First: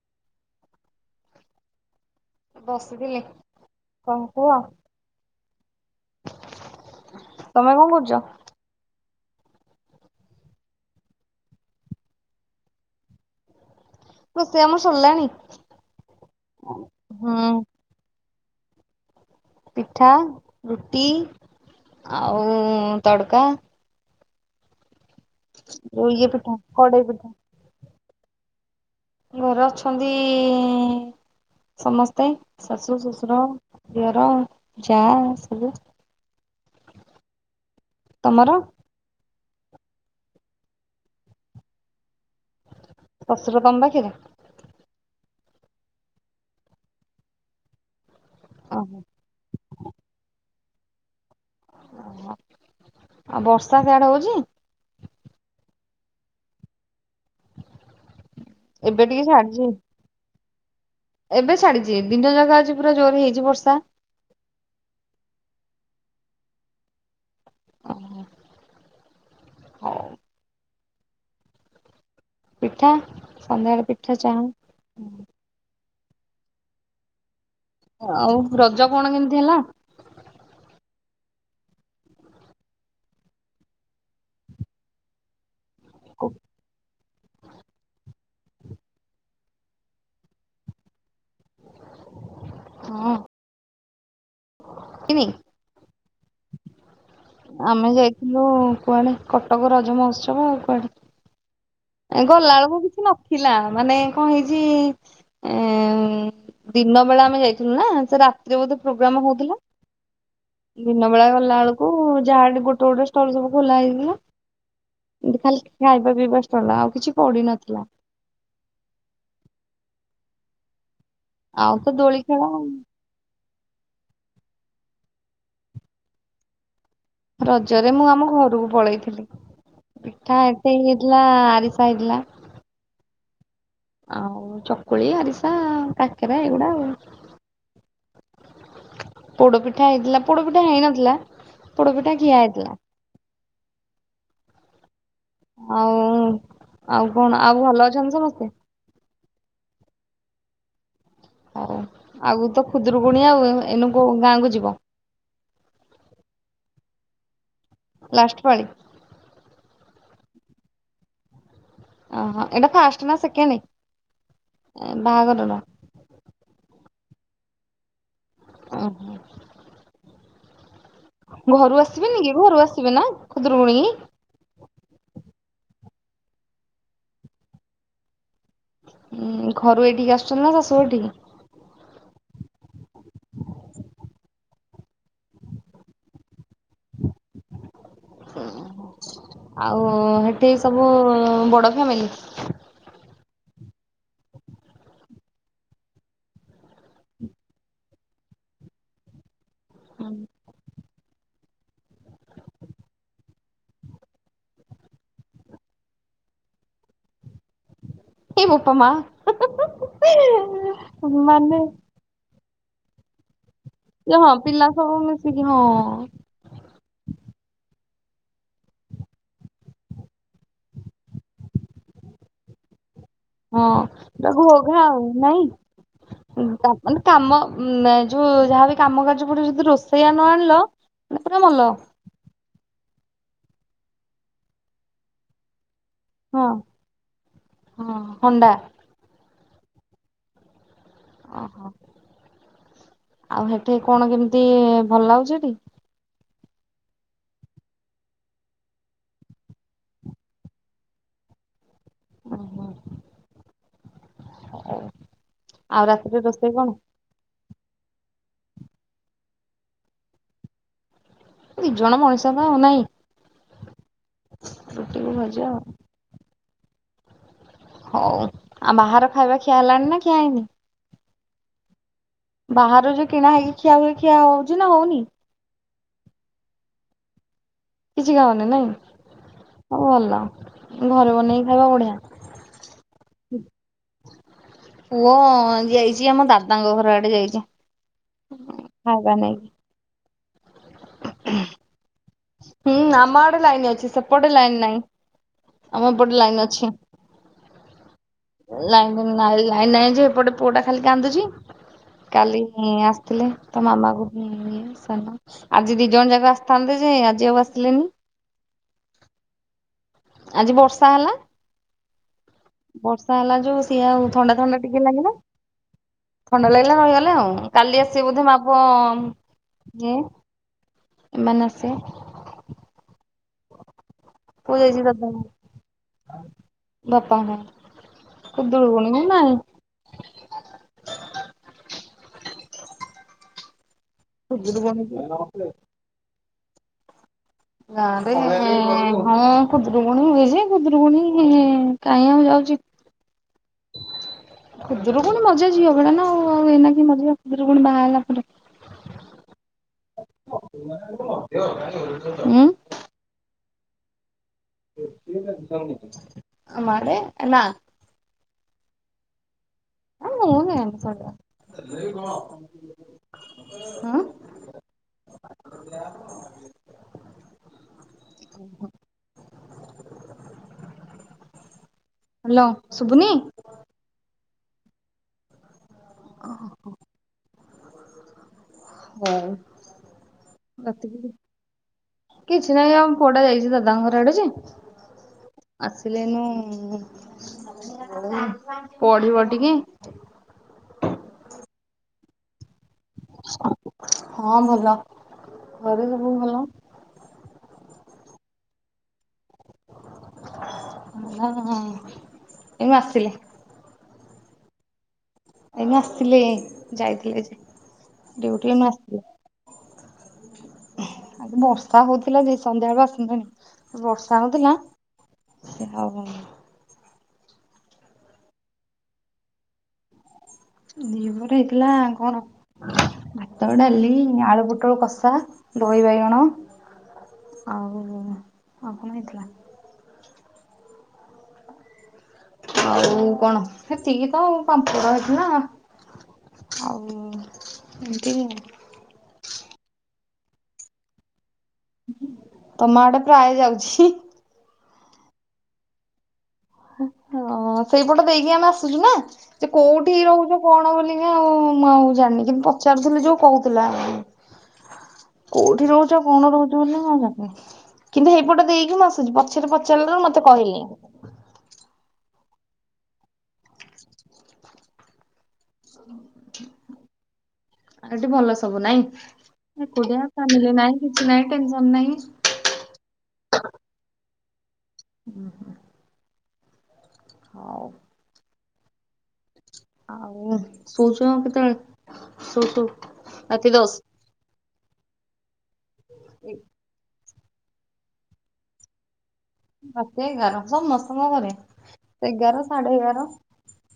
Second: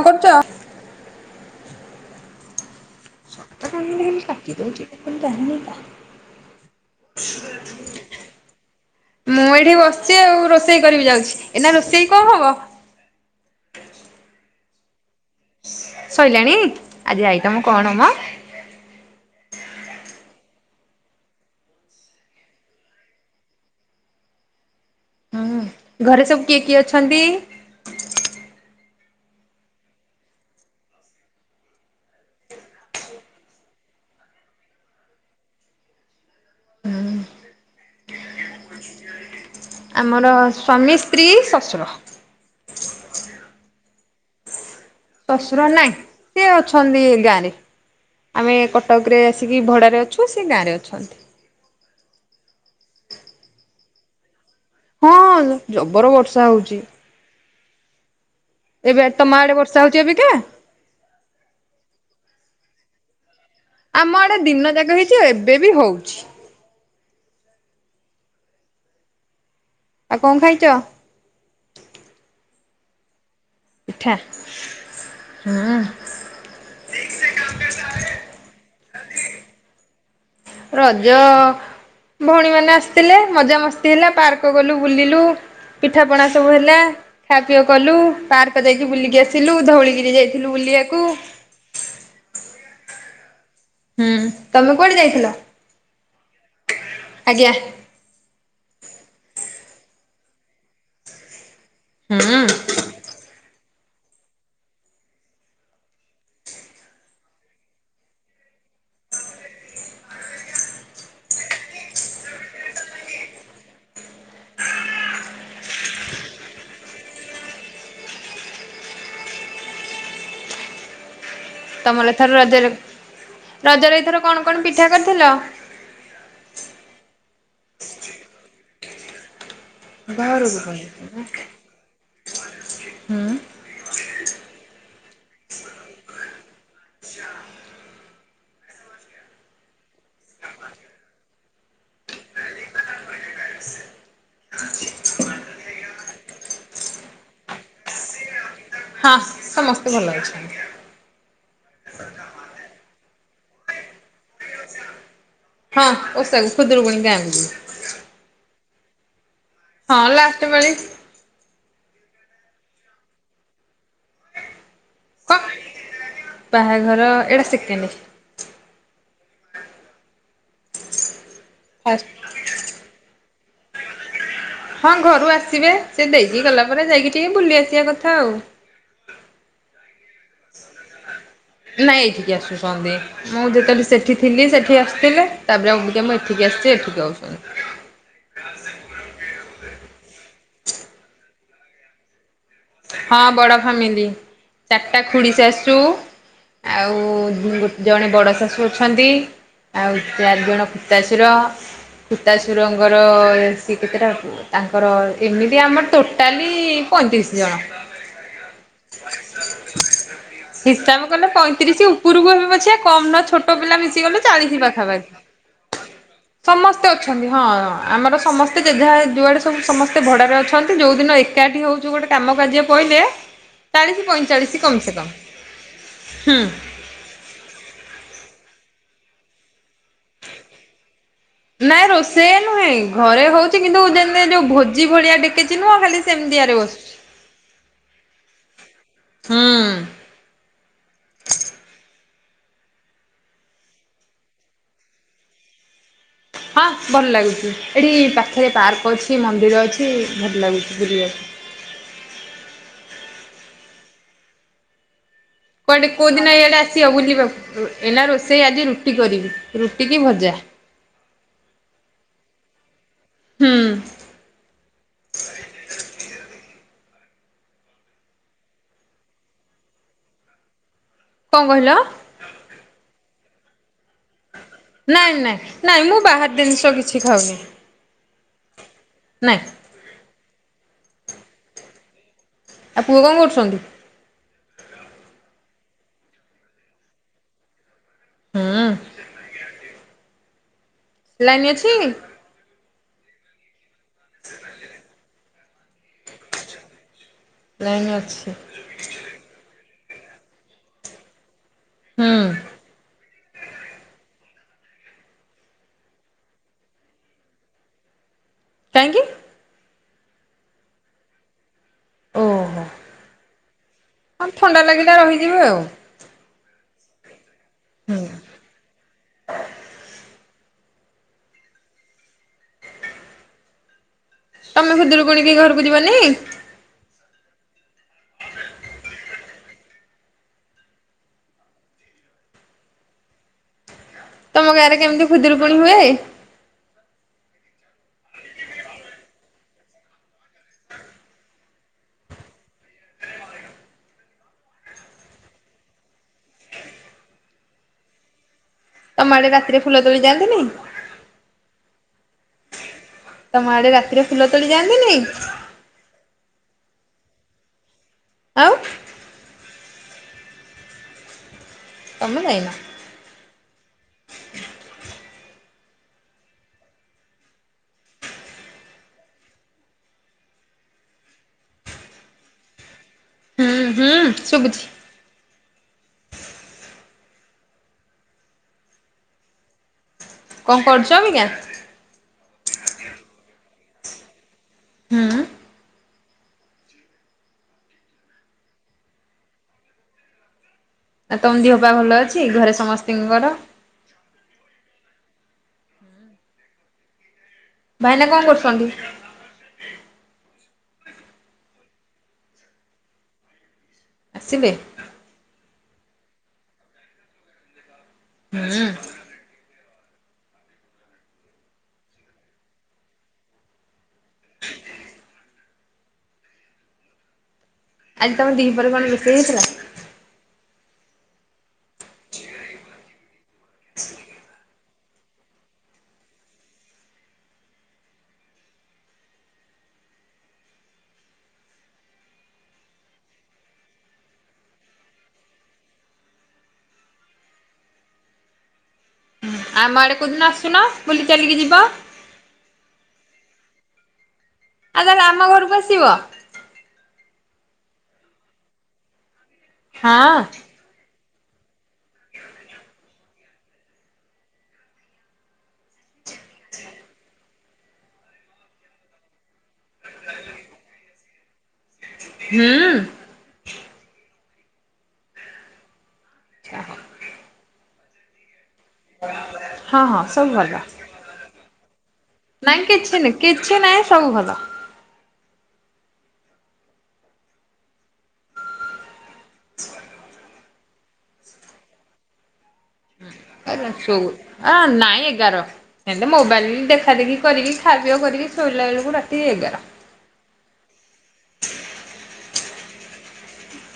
କଣ କରୁଛ? ବସିଥିଲି କଣ କୁହ [unintelligible] କେତେବେଳେ ତମେ କଣ କରୁଛ? ଯିବୁ? ମୁଁ ଏଇଠି ବସିଛି ଆଉ ରୋଷେଇ କରିବି ଯାଉଛି, ଏଇନା ରୋଷେଇ କଣ ହବ? ରୋଷେଇ ଆମର ସରିଲାଣି। ଶୋଇଲାଣି ଆଜି ହୁଁ ଆଇଟ ମୁଁ କଣ ମ? ପିଠା, ରୁଟି, ଆଉ ତଡ଼କା। ହୁଁ ଯୋଉ ଘରେ ଇଏ ସବୁ ପିଠା କିଏ କିଏ କଡେଇ ଅଛନ୍ତି? ପିଠା ଘୋରେ ଅଛନ୍ତି ସମସ୍ତେ ଶାଶୁ, ଶ୍ୱଶୁର, ଦିଅର, ଯା ସଲୁ ହୁଁ। ତମର? ଆମର ସ୍ଵାମୀ, ସ୍ତ୍ରୀ, ଶଶୁର। ଶଶୁର ତମ ପାଖରେ? ଶଶୁର ନାଇଁ ସିଏ ଅଛନ୍ତି ଏ ଗାଁ ରେ। ଆମେ ଓହୋ କଟକ ରେ ଆସିକି ଭଡ଼ାରେ ଅଛୁ ସେ ଗାଁ ରେ ଅଛନ୍ତି। ଆଉ ବର୍ଷା ସେଆଡେ ହୋଉଚି? ହଁ ଜବର ବର୍ଷା ହୋଉଚି। ଏବେ ଟିକେ ତମ ଆଡ଼େ ଛାଡିଛି। ବର୍ଷା ହୋଉଚି ଏ ବିିକା? ଏବେ ଛାଡ଼ିଚି ଦିନ ଜାକ ଅଛି ପୁରା ଜୋରରେ ହେଇଚି ବର୍ଷା। ଆମ ଆଡ଼େ ଦିନ ଯାକ ହେଇଚି ଆଉ ଏବେ ବି ହୋଉଚି। ଓହୋ। ଆଉ କଣ ଖାଇଚ? ପିଠା ସନ୍ଧ୍ୟାବେଳେ ପିଠା ଚାହା ହଁ ଆଁ। ଆଉ ରଜ କଣ କେମିତି ହେଲା? ରଜ ଭଉଣୀ ମାନେ ଆସିଥିଲେ ମଜା ମସ୍ତି ହେଲା ପାର୍କ ଗଲୁ ବୁଲିଲୁ। ପିଠାପଣା ସବୁ ହେଲା। ଖା ପିଅ କଲୁ ପାର୍କ ଯାଇକି ବୁଲିକି ଆସିଲୁ ଧଉଳିଗିରି ଯାଇଥିଲୁ ବୁଲିବାକୁ। ହଁ। ହୁଁ ତମେ କୁଆଡ଼େ କିନି ଯାଇଥିଲ? ଆଜ୍ଞା ଆମେ ଯାଇଥିଲୁ କୁଆଡ଼େ କଟକ ରଜ ମହୋତ୍ସବ ଆଉ କୁଆଡ଼େ। ହୁଁ ଗଲା ବେଳକୁ କିଛି ନଥିଲା ମାନେ କଣ ହେଇଚି ଏଇଁ ଦିନ ବେଳେ ଆମେ ଯାଇଥିଲୁ ନା ସେ ରାତିରେ ବୋଧେ ପ୍ରୋଗ୍ରାମ ହୋଉଥିଲା। ଦିନବେଳା ଗଲା ବେଳକୁ ଯାହାେ ଗୋଟେ ଗୋଟେ ଷ୍ଟଲ ସବୁ ଖୋଲା ହେଇଥିଲା। ଏତି ଖାଲି ଖାଇବା ପିଇବାଷ୍ଟଲା ଆଉ କିଛି ପଡିନଥିଲା। ଆଉ ତ ତମର ଦୋଳି ଏଥର ଖେଳ ଆଉ। ରଜରେ ରଜରେ ଏଇଥର କଣ କଣ ପିଠା କରିଥିଲ? ରଜରେ ମୁଁ ଆମ ଘରକୁ ପଳେଇଥିଲି, ପିଠା ଘରକୁ ଏତେ ହେଇ କହିବୁ। ହେଇଥିଲା ଆରିସା ହେଇଥିଲା। ହଁ। ଆଉ ଚକୁଳି ଆରିସା କାକେରା ଏଗୁଡା ଆଉ। ପୋଡପିଠା ହେଇଥିଲା ପୋଡପିଠା ହେଇନଥିଲା ପୋଡପିଠା ଖିଆ ହେଇଥିଲା। ଆଉ ଆଉ କଣ ଆଉ ଭଲ ଅଛନ୍ତି ସମସ୍ତେ। ହଁ ସମସ୍ତେ ଭଲ ଅଛନ୍ତି। ଆଉ ଆଗୁକୁ ଖୁଦୁରୁକୁଣୀ ଆଉ ଏଉ ଏଇନୁ କୋଉ ଗାଁକୁ ଯିବ। ହଁ ଓଷାକୁୁ ଖୁଦୁରକୁଣୀ ଗାଁକୁ ଯିବି। ଲାଷ୍ଟ ପାଳି। ହଁ ଲାଷ୍ଟେ ପାଳି। ଅଃ ଏଡ଼ା ଫାଷ୍ଟ ନା ସେକେଣ୍ଡ ଏଁ କଣ ବାହାଘରର। ବାହାଘର ଏଇଡ଼ା ସେକେଣ୍ଡେ। ଅଃ। ଘରୁ ଫାଷ୍ଟ ଆସିବେନି କି ଘରୁ ଆସିବେ ନା ଖୁଦୁରୁକୁୁଣୀକି। ହଁ ଘରୁ ଆସିବେ ସେ ଦେଇକି ଗଲା ପରେ ଯାଇକି ଟିକେ ବୁଲି ଆସିବା କଥା ଆଉ। ହୁଁ ଘରୁ ଏଇଠିକି ଆସୁଛନ୍ତି ନା ଶାଶୁ ଘର୍ ଠିକି। ନାଇଁ ଏଇଠିକି ଆସୁଛନ୍ତି। ମୁଁ ଯେତେ [unintelligible] ସେଠି ଥିଲି ସେଠି ଆସିଥିଲେ ତାପରେ ଆଉ ଅବିକା ମୁଁ ଏଠିକି ଆସିଛି ଏଠିକି ଆଉଛନ୍ତି। [unintelligible] ଆଉ ହେଟି ସବୁ ବଡ ଫ୍ୟାମିଲି। ହଁ ବଡ଼ ଫାମିଲି ଚାରଟା ଖୁଡ଼ି ଶାଶୂ। ଆଉ ଗୋ ଜଣେ ବଡ ଶାଶୁ ଅଛନ୍ତି ଆଉ ଚାରି ଜଣ ତାଶୁର ଖୁତାଶୁରଙ୍କର ସିଏ କେତେଟା ତାଙ୍କର ଏମିତି ଆମର ଟୋଟାଲି ପଇଁତିରିଶ ଜଣ। ଏଇ ବୋପା ମା ହିସାବ କଲେ ମାନେ ପଇଁତିରିଶି ଉପୁରୁକୁ ହେବେ ପଛେ କମ୍ ନା ଛୋଟୋ ପିଲା ମିଶି ଯେ ହଁ ପିଲା ସବୁ ମିଶିକି ହଁ। ସମସ୍ତେ ଅଛନ୍ତି ହଁ ଆମର ସମସ୍ତେ ଯେଝା ଯୁଆଡ଼େ ସବୁ ସମସ୍ତେ ଭଡ଼ାରେ ଅଛନ୍ତି ଯୋଉ ଦିନ ଏକାଠି ହୋଉ ଚୁ ଗୋଟେ କାମ କାର୍ଯ୍ୟ ପାଇଲେ। ହଁ ତାକୁ [unintelligible] ନାଇଁ ହୁଁ। ଉଁ ତା ମାନେ କାମ ଉଁ ଯୋଉ ଯାହାବି କାମ କାର୍ଯ୍ୟ ପଡ଼େ ଯଦି ରୋଷ ସେଇଆ ନ ଆଣିଲ ମାନେ ପୁରା ମଲ। ସେୟା ନୁହେଁ ଘରେ ହୋଉଚି କିନ୍ତୁ [unintelligible] ଯୋଉ ଭୋଜି ଭଳିଆ ଡେକେଚି ନୁହଁ ଖାଲି ହଁ ସେମିତିଆରେ ବସୁ ହଁ ହଣ୍ଡା ହୁଁ। ଅଃ ଆଉ ହେଠି କଣ କେମିତି ଭଲ ଲାଗୁଛିଟି। ହଁ ଭଲ ଲାଗୁଛି ଏଠି ପାଖେରେ ପାର୍କ ଅଛି ମନ୍ଦିର ଅଛି ଭଲ ଲାଗୁଛି ବୁଲିବାକୁ। ଉଁହୁଁ। [unintelligible] ଆଉ କୁଆଡେ କୋଉ ରାତିରେ ଦିନ ରୋଷେଇ ଏୟାଡେ କଣ ଆସିବ ବୁଲିବା ଏଇନା ରୋଷେଇ ଆଜି ରୁଟି କରିବି ରୁଟି କି ଭଜା। ଦି ଜଣ ମଣିଷ ତ ଆଉ ନାଇଁ ହୁଁ ରୁଟିକୁ ଭଜା ଆଉ। ହଉ ଆଉ ବାହାର ଖାଇବା ଖିଆ ହେଲାଣି ନା ଖିଆ ହେଇନି। କଁ କହିଲ। ବାହାରରେ କିଣା ହେଇକି। [unintelligible] ହଉନି? ନାଇଁ ନାଇଁ ନାଇଁ ମୁଁ ବାହାର ଦିନ୍ସ କିଛି ଖାଉନି। କିଛି ଖାଅନି ନାଇଁ ନାଇଁ ହୋଉ ଭଲ ଘରେ ବନେଇକି ଖାଇବ ବଢିଆ। ଆଉ ପୁଅ କଁ କରୁଛନ୍ତି। ପୁଅ ଯାଇଚି ଆମ ଦାଦାଙ୍କ ଘର ଆଡେ ଯାଇଚି ହୁଁ [unintelligible] ନେଇକି। ଲାଇନ୍ ଅଛି। ହୁଁ ଆମ ଆଡେ ଲାଇନ୍ ଅଛି ସେପଟେ ଲାଇନ୍ ନାଇଁ ଆମ ଏପଟେ ଲାଇନ୍ ଅଛି। ଲାଇନ୍ ଅଛି। [unintelligible] ଲାଇନ୍ ନାଇଁ ଯେ ଏପଟେ ପୁଅ ଟା ଖାଲି କାନ୍ଦୁଚି ହୁଁ କାଲି ଇଁ ଆସ୍ ଥିଲେ ତା ମାମା କୁ [unintelligible] ସାନ ଆଜି ଦି ଜଣ ଯାକ ଆସିଥାନ୍ତେ ଯେ ଆଜି ଆଉ ଆସିଲେନି। କାହିଁକି ଆଜି ବର୍ଷା ହେଲା ଓହୋ ବର୍ଷା ହେଲା ଯୋଉ ସିଏ ଆଉ ହଁ ଥଣ୍ଡା ଥଣ୍ଡା ଟିକେ ଲାଗିଲା ରହିଯିବେ ଆଉ ଥଣ୍ଡା ଲାଗିଲା ରହିଗଲେ ଆଉ କାଲି ହୁଁ ଆସିବେ ବୋଧେ ମା ପୁଅ ଏମାନେ ଆସିବେ ପୁଅ ତମେ ଯାଇଛି ଦାଦା ଖୁଦୁରୁକୁଣୀକି ଘରକୁ ଯିବନି ବାପା ମା ଖୁଦୁରୁକୁଣୀକୁ ନାହିଁ ତମ ଗାଁରେ ଖୁଦୁରୁକୁଣୀ କୁ କେମିତି ଖୁଦୁରୁକୁଣୀ ହୁଏ ଗାଁରେ ହଁ ଖୁଦରୁକୁୁଣୀ ହୁଏ ଯେ ଖୁଦରୁକୁୁଣୀ କାହିଁ ଆଉ ଯାଉଛି ଖୁଦୁରୁକୁଣୀ ମଜା ଝିଅ ବେଳେ ନା ଆଉ ଏନାକି କି ମଜା ଖୁଦୁରୁକୁଣୀ ବାହାହେବାପରେ ତମ ଆଡେ ରାତିରେ ଫୁଲ ତୋଳି ଯାଆନ୍ତିନି ଉୁଁ ତମ ଆଡେ ରାତିରେ ଫୁଲ ତୋଳି ଯାଆନ୍ତିନି ଆମଆଢେ ନାଁ ଆଉ ଆମୁଁ ତମେ ଯାଇନ ନିଏନି ସବୁବେଳେ ହ ଓ ହୋ ହାଲେ ଶୁଭୁନି ହୁଁ ହୁଁ ଶୁଭୁଛି ଓହୋ ହୋ କଣ କରୁଛ ଅବିକା? ହଉ କିଛି ନାହିଁ ଆମ ପୁଅଟା ଯାଇଛି ଦାଦାଙ୍କ ଘର ଆଡେଯେ ହୁଁ ଆସିଲେ ଏଇନୁ ପଢିବ ଟିକେ ଆଉ ତମ ଦିହପା ଭଲ ଅଛି ଘରେ ସମସ୍ତେ ହଁ ଭଲ ଘରେ ସବୁ ଭଲ ଭାଇନା କଣ କରୁଛନ୍ତି ହଁ ଏ ମୁଁ ଆସିଲି ଆସିଲେ ଏଇନା ଆସିଲେ ଯାଇଥିଲେ ଡ଼ିଇଟି ଏଇନୁ ଆସିଲେ ଆଜି ବର୍ଷା ହଉଥିଲା ଯେ ସନ୍ଧ୍ୟାବେଳୁ ଆସନ୍ତେଣି ବର୍ଷା ହଉଥିଲା ସେ ଆଉ ଆଜି ତମର ଦିପହରେ କଣ ରେଷେଇ ହେଇଥିଲା ଦିପହରେ ହେଇଥିଲା କଣ ଭାତ ଡାଲି ଆଳୁ ପୁଟଳ କଷା ଦହି ବାଇଗଣ ଆଉ ଆଉ କଣ ହେଇଥିଲା ଆଉ କଣ ସେତିକି ତ ପାମ୍ପଡ ହେଇଥିଲା ଆଉ ଏମତି ଆଉ ଆମ ଆଡ଼େ କେଉଁଦିନ ଆସୁନ ବୁଲି ଚାଲିକି ଯିବ ତମ ଆଡେ ପ୍ରାୟ ଯାଉଛି ଆଉ ତାହେଲେ ଆମ ଘରକୁ ଆସିବ ହଁ ସେଇପଟ ଦେଇକି ଆମେ ଆସୁଛୁ ନା ସେ କୋଉଠି ହଁ ରହୁଛ କଣ ବୋଲି ଆଉ ମୁଁ ଆଉ ଜାଣିନି କିନ୍ତୁ ପଚାରୁଥିଲି ଯୋଉ କହୁଥିଲା କୋଉଠି ରହୁଛ କଣ ରହୁଛ ବୋଲି ମୁଁ ଆଉ ଯାଣିନି କିନ୍ତୁ ହେଇପଟେ ଦେଇକି ମୁଁ ଆସୁଛି ପରେ ପଚାରିଲାରୁ ମତେ କହିଲେ। [unintelligible] ଆ ଏଠି ଭଲ ସବୁ ନାଇଁ। ହଁ ହଁ ଏକୁିଟିଆ ସବୁ ଭଲ। ଫ୍ୟାମିଳି ନାଇଁ କିଛି ନାଇଁ ଟେନସନ ନାହିଁ। ନାଇଁ କିଛି ନହି କିଛି ନାଇଁ ସବୁ ଭଲ। ହୁଁ ହୁଁ। ହଉ। ଆଉ ଶୋଉଛ କେତେବେଳେ ଶୋଉ ଶୋଉ ରାତି ଦଶ ସବୁ ନାଇଁ ଏଗାର ହେଲେ ମୋବାଇଲ ଦେଖା ଦେଖି କରିକି। ଖାଦ୍ୟ କରିକି ଶୋଇଲା ବେଳକୁ ରାତି ଏଗାର। ସତେ ଏଗାର ସମସ୍ତଙ୍କ ଘରେ ସେ ଏଗାର ସାଢେ ଏଗାର।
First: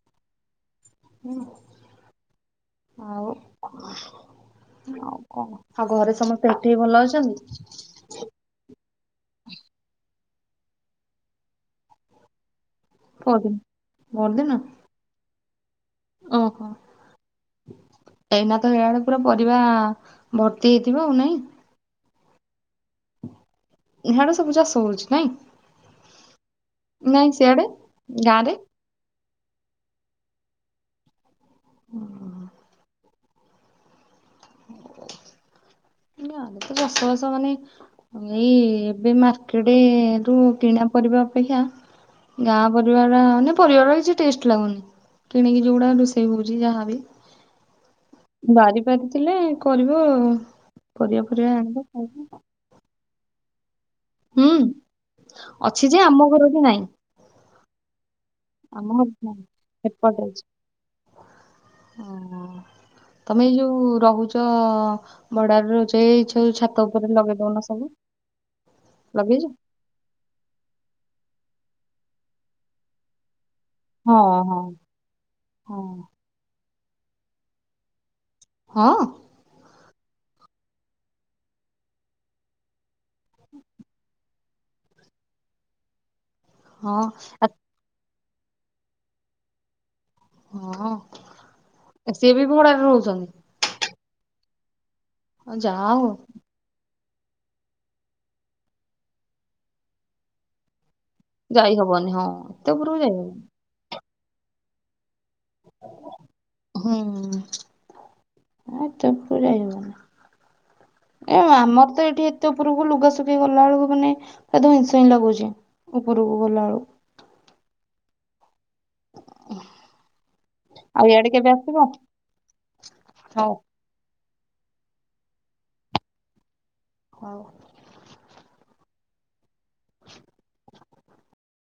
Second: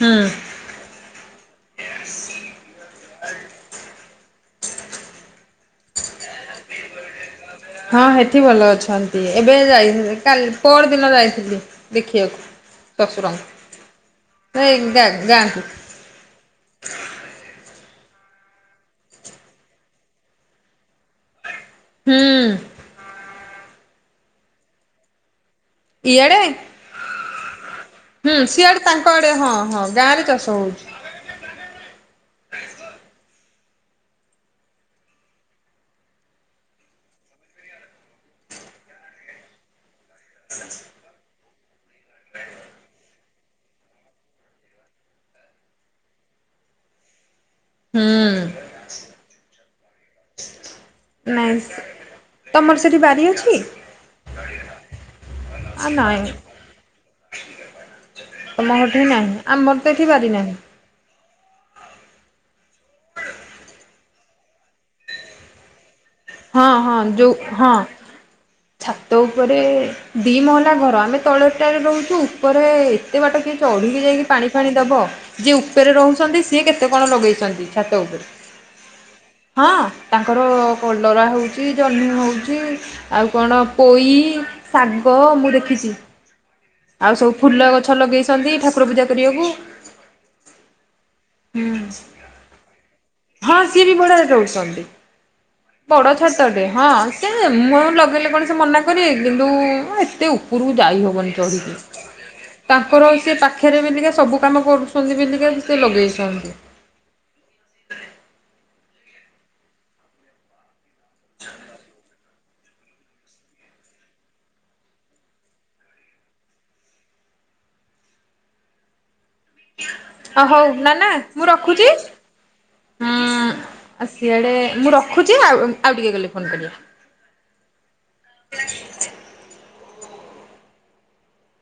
ହୁଁ। ହୁଁ ଆଉ। ଆଉ କଣ ଆଉ ଘରେ ସମସ୍ତେ ଏଠି ହି ଭଲ ଅଛନ୍ତି? ହଁ ସେଠି ଭଲ ଅଛନ୍ତି ଏବେ ଯାଇ କାଲି ପହର ଦିନ ଯାଇଥିଲି। ଦେଖିବାକୁ ଅଛନ୍ତି? ଶଶୁରଙ୍କୁ ନାହିଁ ଗାଁ କୁ। ଓଃ ହୋ। ଏଇନା ତ ହେଲା ବେଳେ ପୁରା ପରିବା ଭର୍ତ୍ତି ହେଇଥିବ ଆଉ ନାଇଁ। ହୁଁ। ଇଆଡେ ସବୁ ଚାଷ ହୋଉଛି ନାଇଁ। ଇଆଡେ ନାଇଁ ସିଆଡେ ହୁଁ ଗାଁରେ ସିଆଡେ ତାଙ୍କ ଆଡେ ହଁ ହଁ ଗାଁ ରେ ଚାଷ ହଉଛି। ଓଃ ହୋ। ହେଲେ ତ ଚାଷବାଷ ମାନେ। ଏଇ ଏବେ ମାର୍କେଟ ରୁ କିଣା ପରିବା ଅପେକ୍ଷା। ଗାଁ ପରିବାର ମାନେ ପରିବା ଗୁଡା କିଛି ଟେଷ୍ଟ ଲାଗୁନି। କିଣିକି ଯେଉଁଗଡ଼ା ରୋଷେଇ ହେଉଛି ଯାହାବି। ହୁଁ ବାରି ପାରିଥିଲେ କରିବ ପରିବା ପରିବା ନାଇଁ ଆଣିବ ଖାଇବ। ତମର ସେଇଠି ବାରି ଅଛି? ହୁଁ ଆ ଅଛି ଯେ ନାଇଁ ଆମ ଘର କି ନାଇଁ। ତମ ଆମ ଘରଠି ଘରେ ନାହିଁ ଆମର ତ ଏଠି ସେପଟରେ ବାରି ଅଛି। ନାହିଁ। ହ ତମେ ଏଇ ଯୋଉ ରହୁଛ ଭଡାରେ ର ହଁ ହଁ ଯୋଉ ହଁ ଛାତ ଲଗେଇଛ? ଉପରେ। ଦିଇ ମହଲା ଘର ଆମେ ତଳେ ଟାରେ ରହୁଛୁ ଉପରେ ଏ ବାଟ କିଏ ଚଢିକି ହଁ ଯାଇକି ପାଣି ହଁ ଫାଣି ଦବ ଯିଏ ଉପରେ ହଁ। ରହୁଛନ୍ତି ସିଏ କେତେ କଣ ଲଗେଇଛନ୍ତି ଛାତ ଉପରେ। ହଁ। ହଁ ତାଙ୍କର କଲରା ହଉଛି ଜହ୍ନି ହଉଛି ଆଉ କଣ ପୋଇ ଶାଗ ମୁଁ ଦେଖିଛି। ହଁ ଆଉ ସବୁ ଆ- ଫୁଲ ଗଛ ଲଗେଇଛନ୍ତି ଠାକୁର ପୂଜା କରିବାକୁ। ହଁ ସିଏ ବି ଭଡାରେ ରହୁଛନ୍ତି। ହଁ ସିଏ ବି ଭଢାରେ ରୋହୁଛନ୍ତି ହଁ ଯାହା ହଉ ବଡ ଛ ବଡ ଛାତ ଟେ ହଁ ସେ ମୁଁ ଲଗେଇଲେ କଣ ସେ ମନା କରିବ କିନ୍ତୁ ଏତେ ଉପରକୁ ଯାଇହବନି। ଯାଇ ଚଡ଼ିକି ହବନି ହଁ ଏତେ ଉପରକୁ ଯାଇ ତାଙ୍କର ହବନି ସେ ପାଖ ପାଖରେ ବିଲିକା ସବୁ କାମ କରୁଛନ୍ତି ବିଲିକା ସେ ଲଗେଇଛନ୍ତି। ହୁଁ ଆ ଏତେ ଉପରକୁ ଯାଇହବନି। ଏ ଆମର ତ ଏଠି ଏତେ ଉପରକୁ ଲୁଗାସୁଖେଇ ଗଲା ବେଳକୁ ମାନେ ଧଇଁସଇଁ ଲାଗୁଛି ଉପରକୁ ଗଲା ବେଳକୁ। ଅ ହଉ ନା ଆଉ ନା ଇଆଡେ ମୁଁ କେବେ ଆସିବ? ରଖୁଛି ହଁ। ହଉ ଆଉ ସିଆଡ଼େ ମୁଁ ରଖୁଛି ଆଉ ଆଉ ଟିକେ ଗଲେ ଫୋନ୍ କରିବି। ହଉ। [inaudible] [inaudible]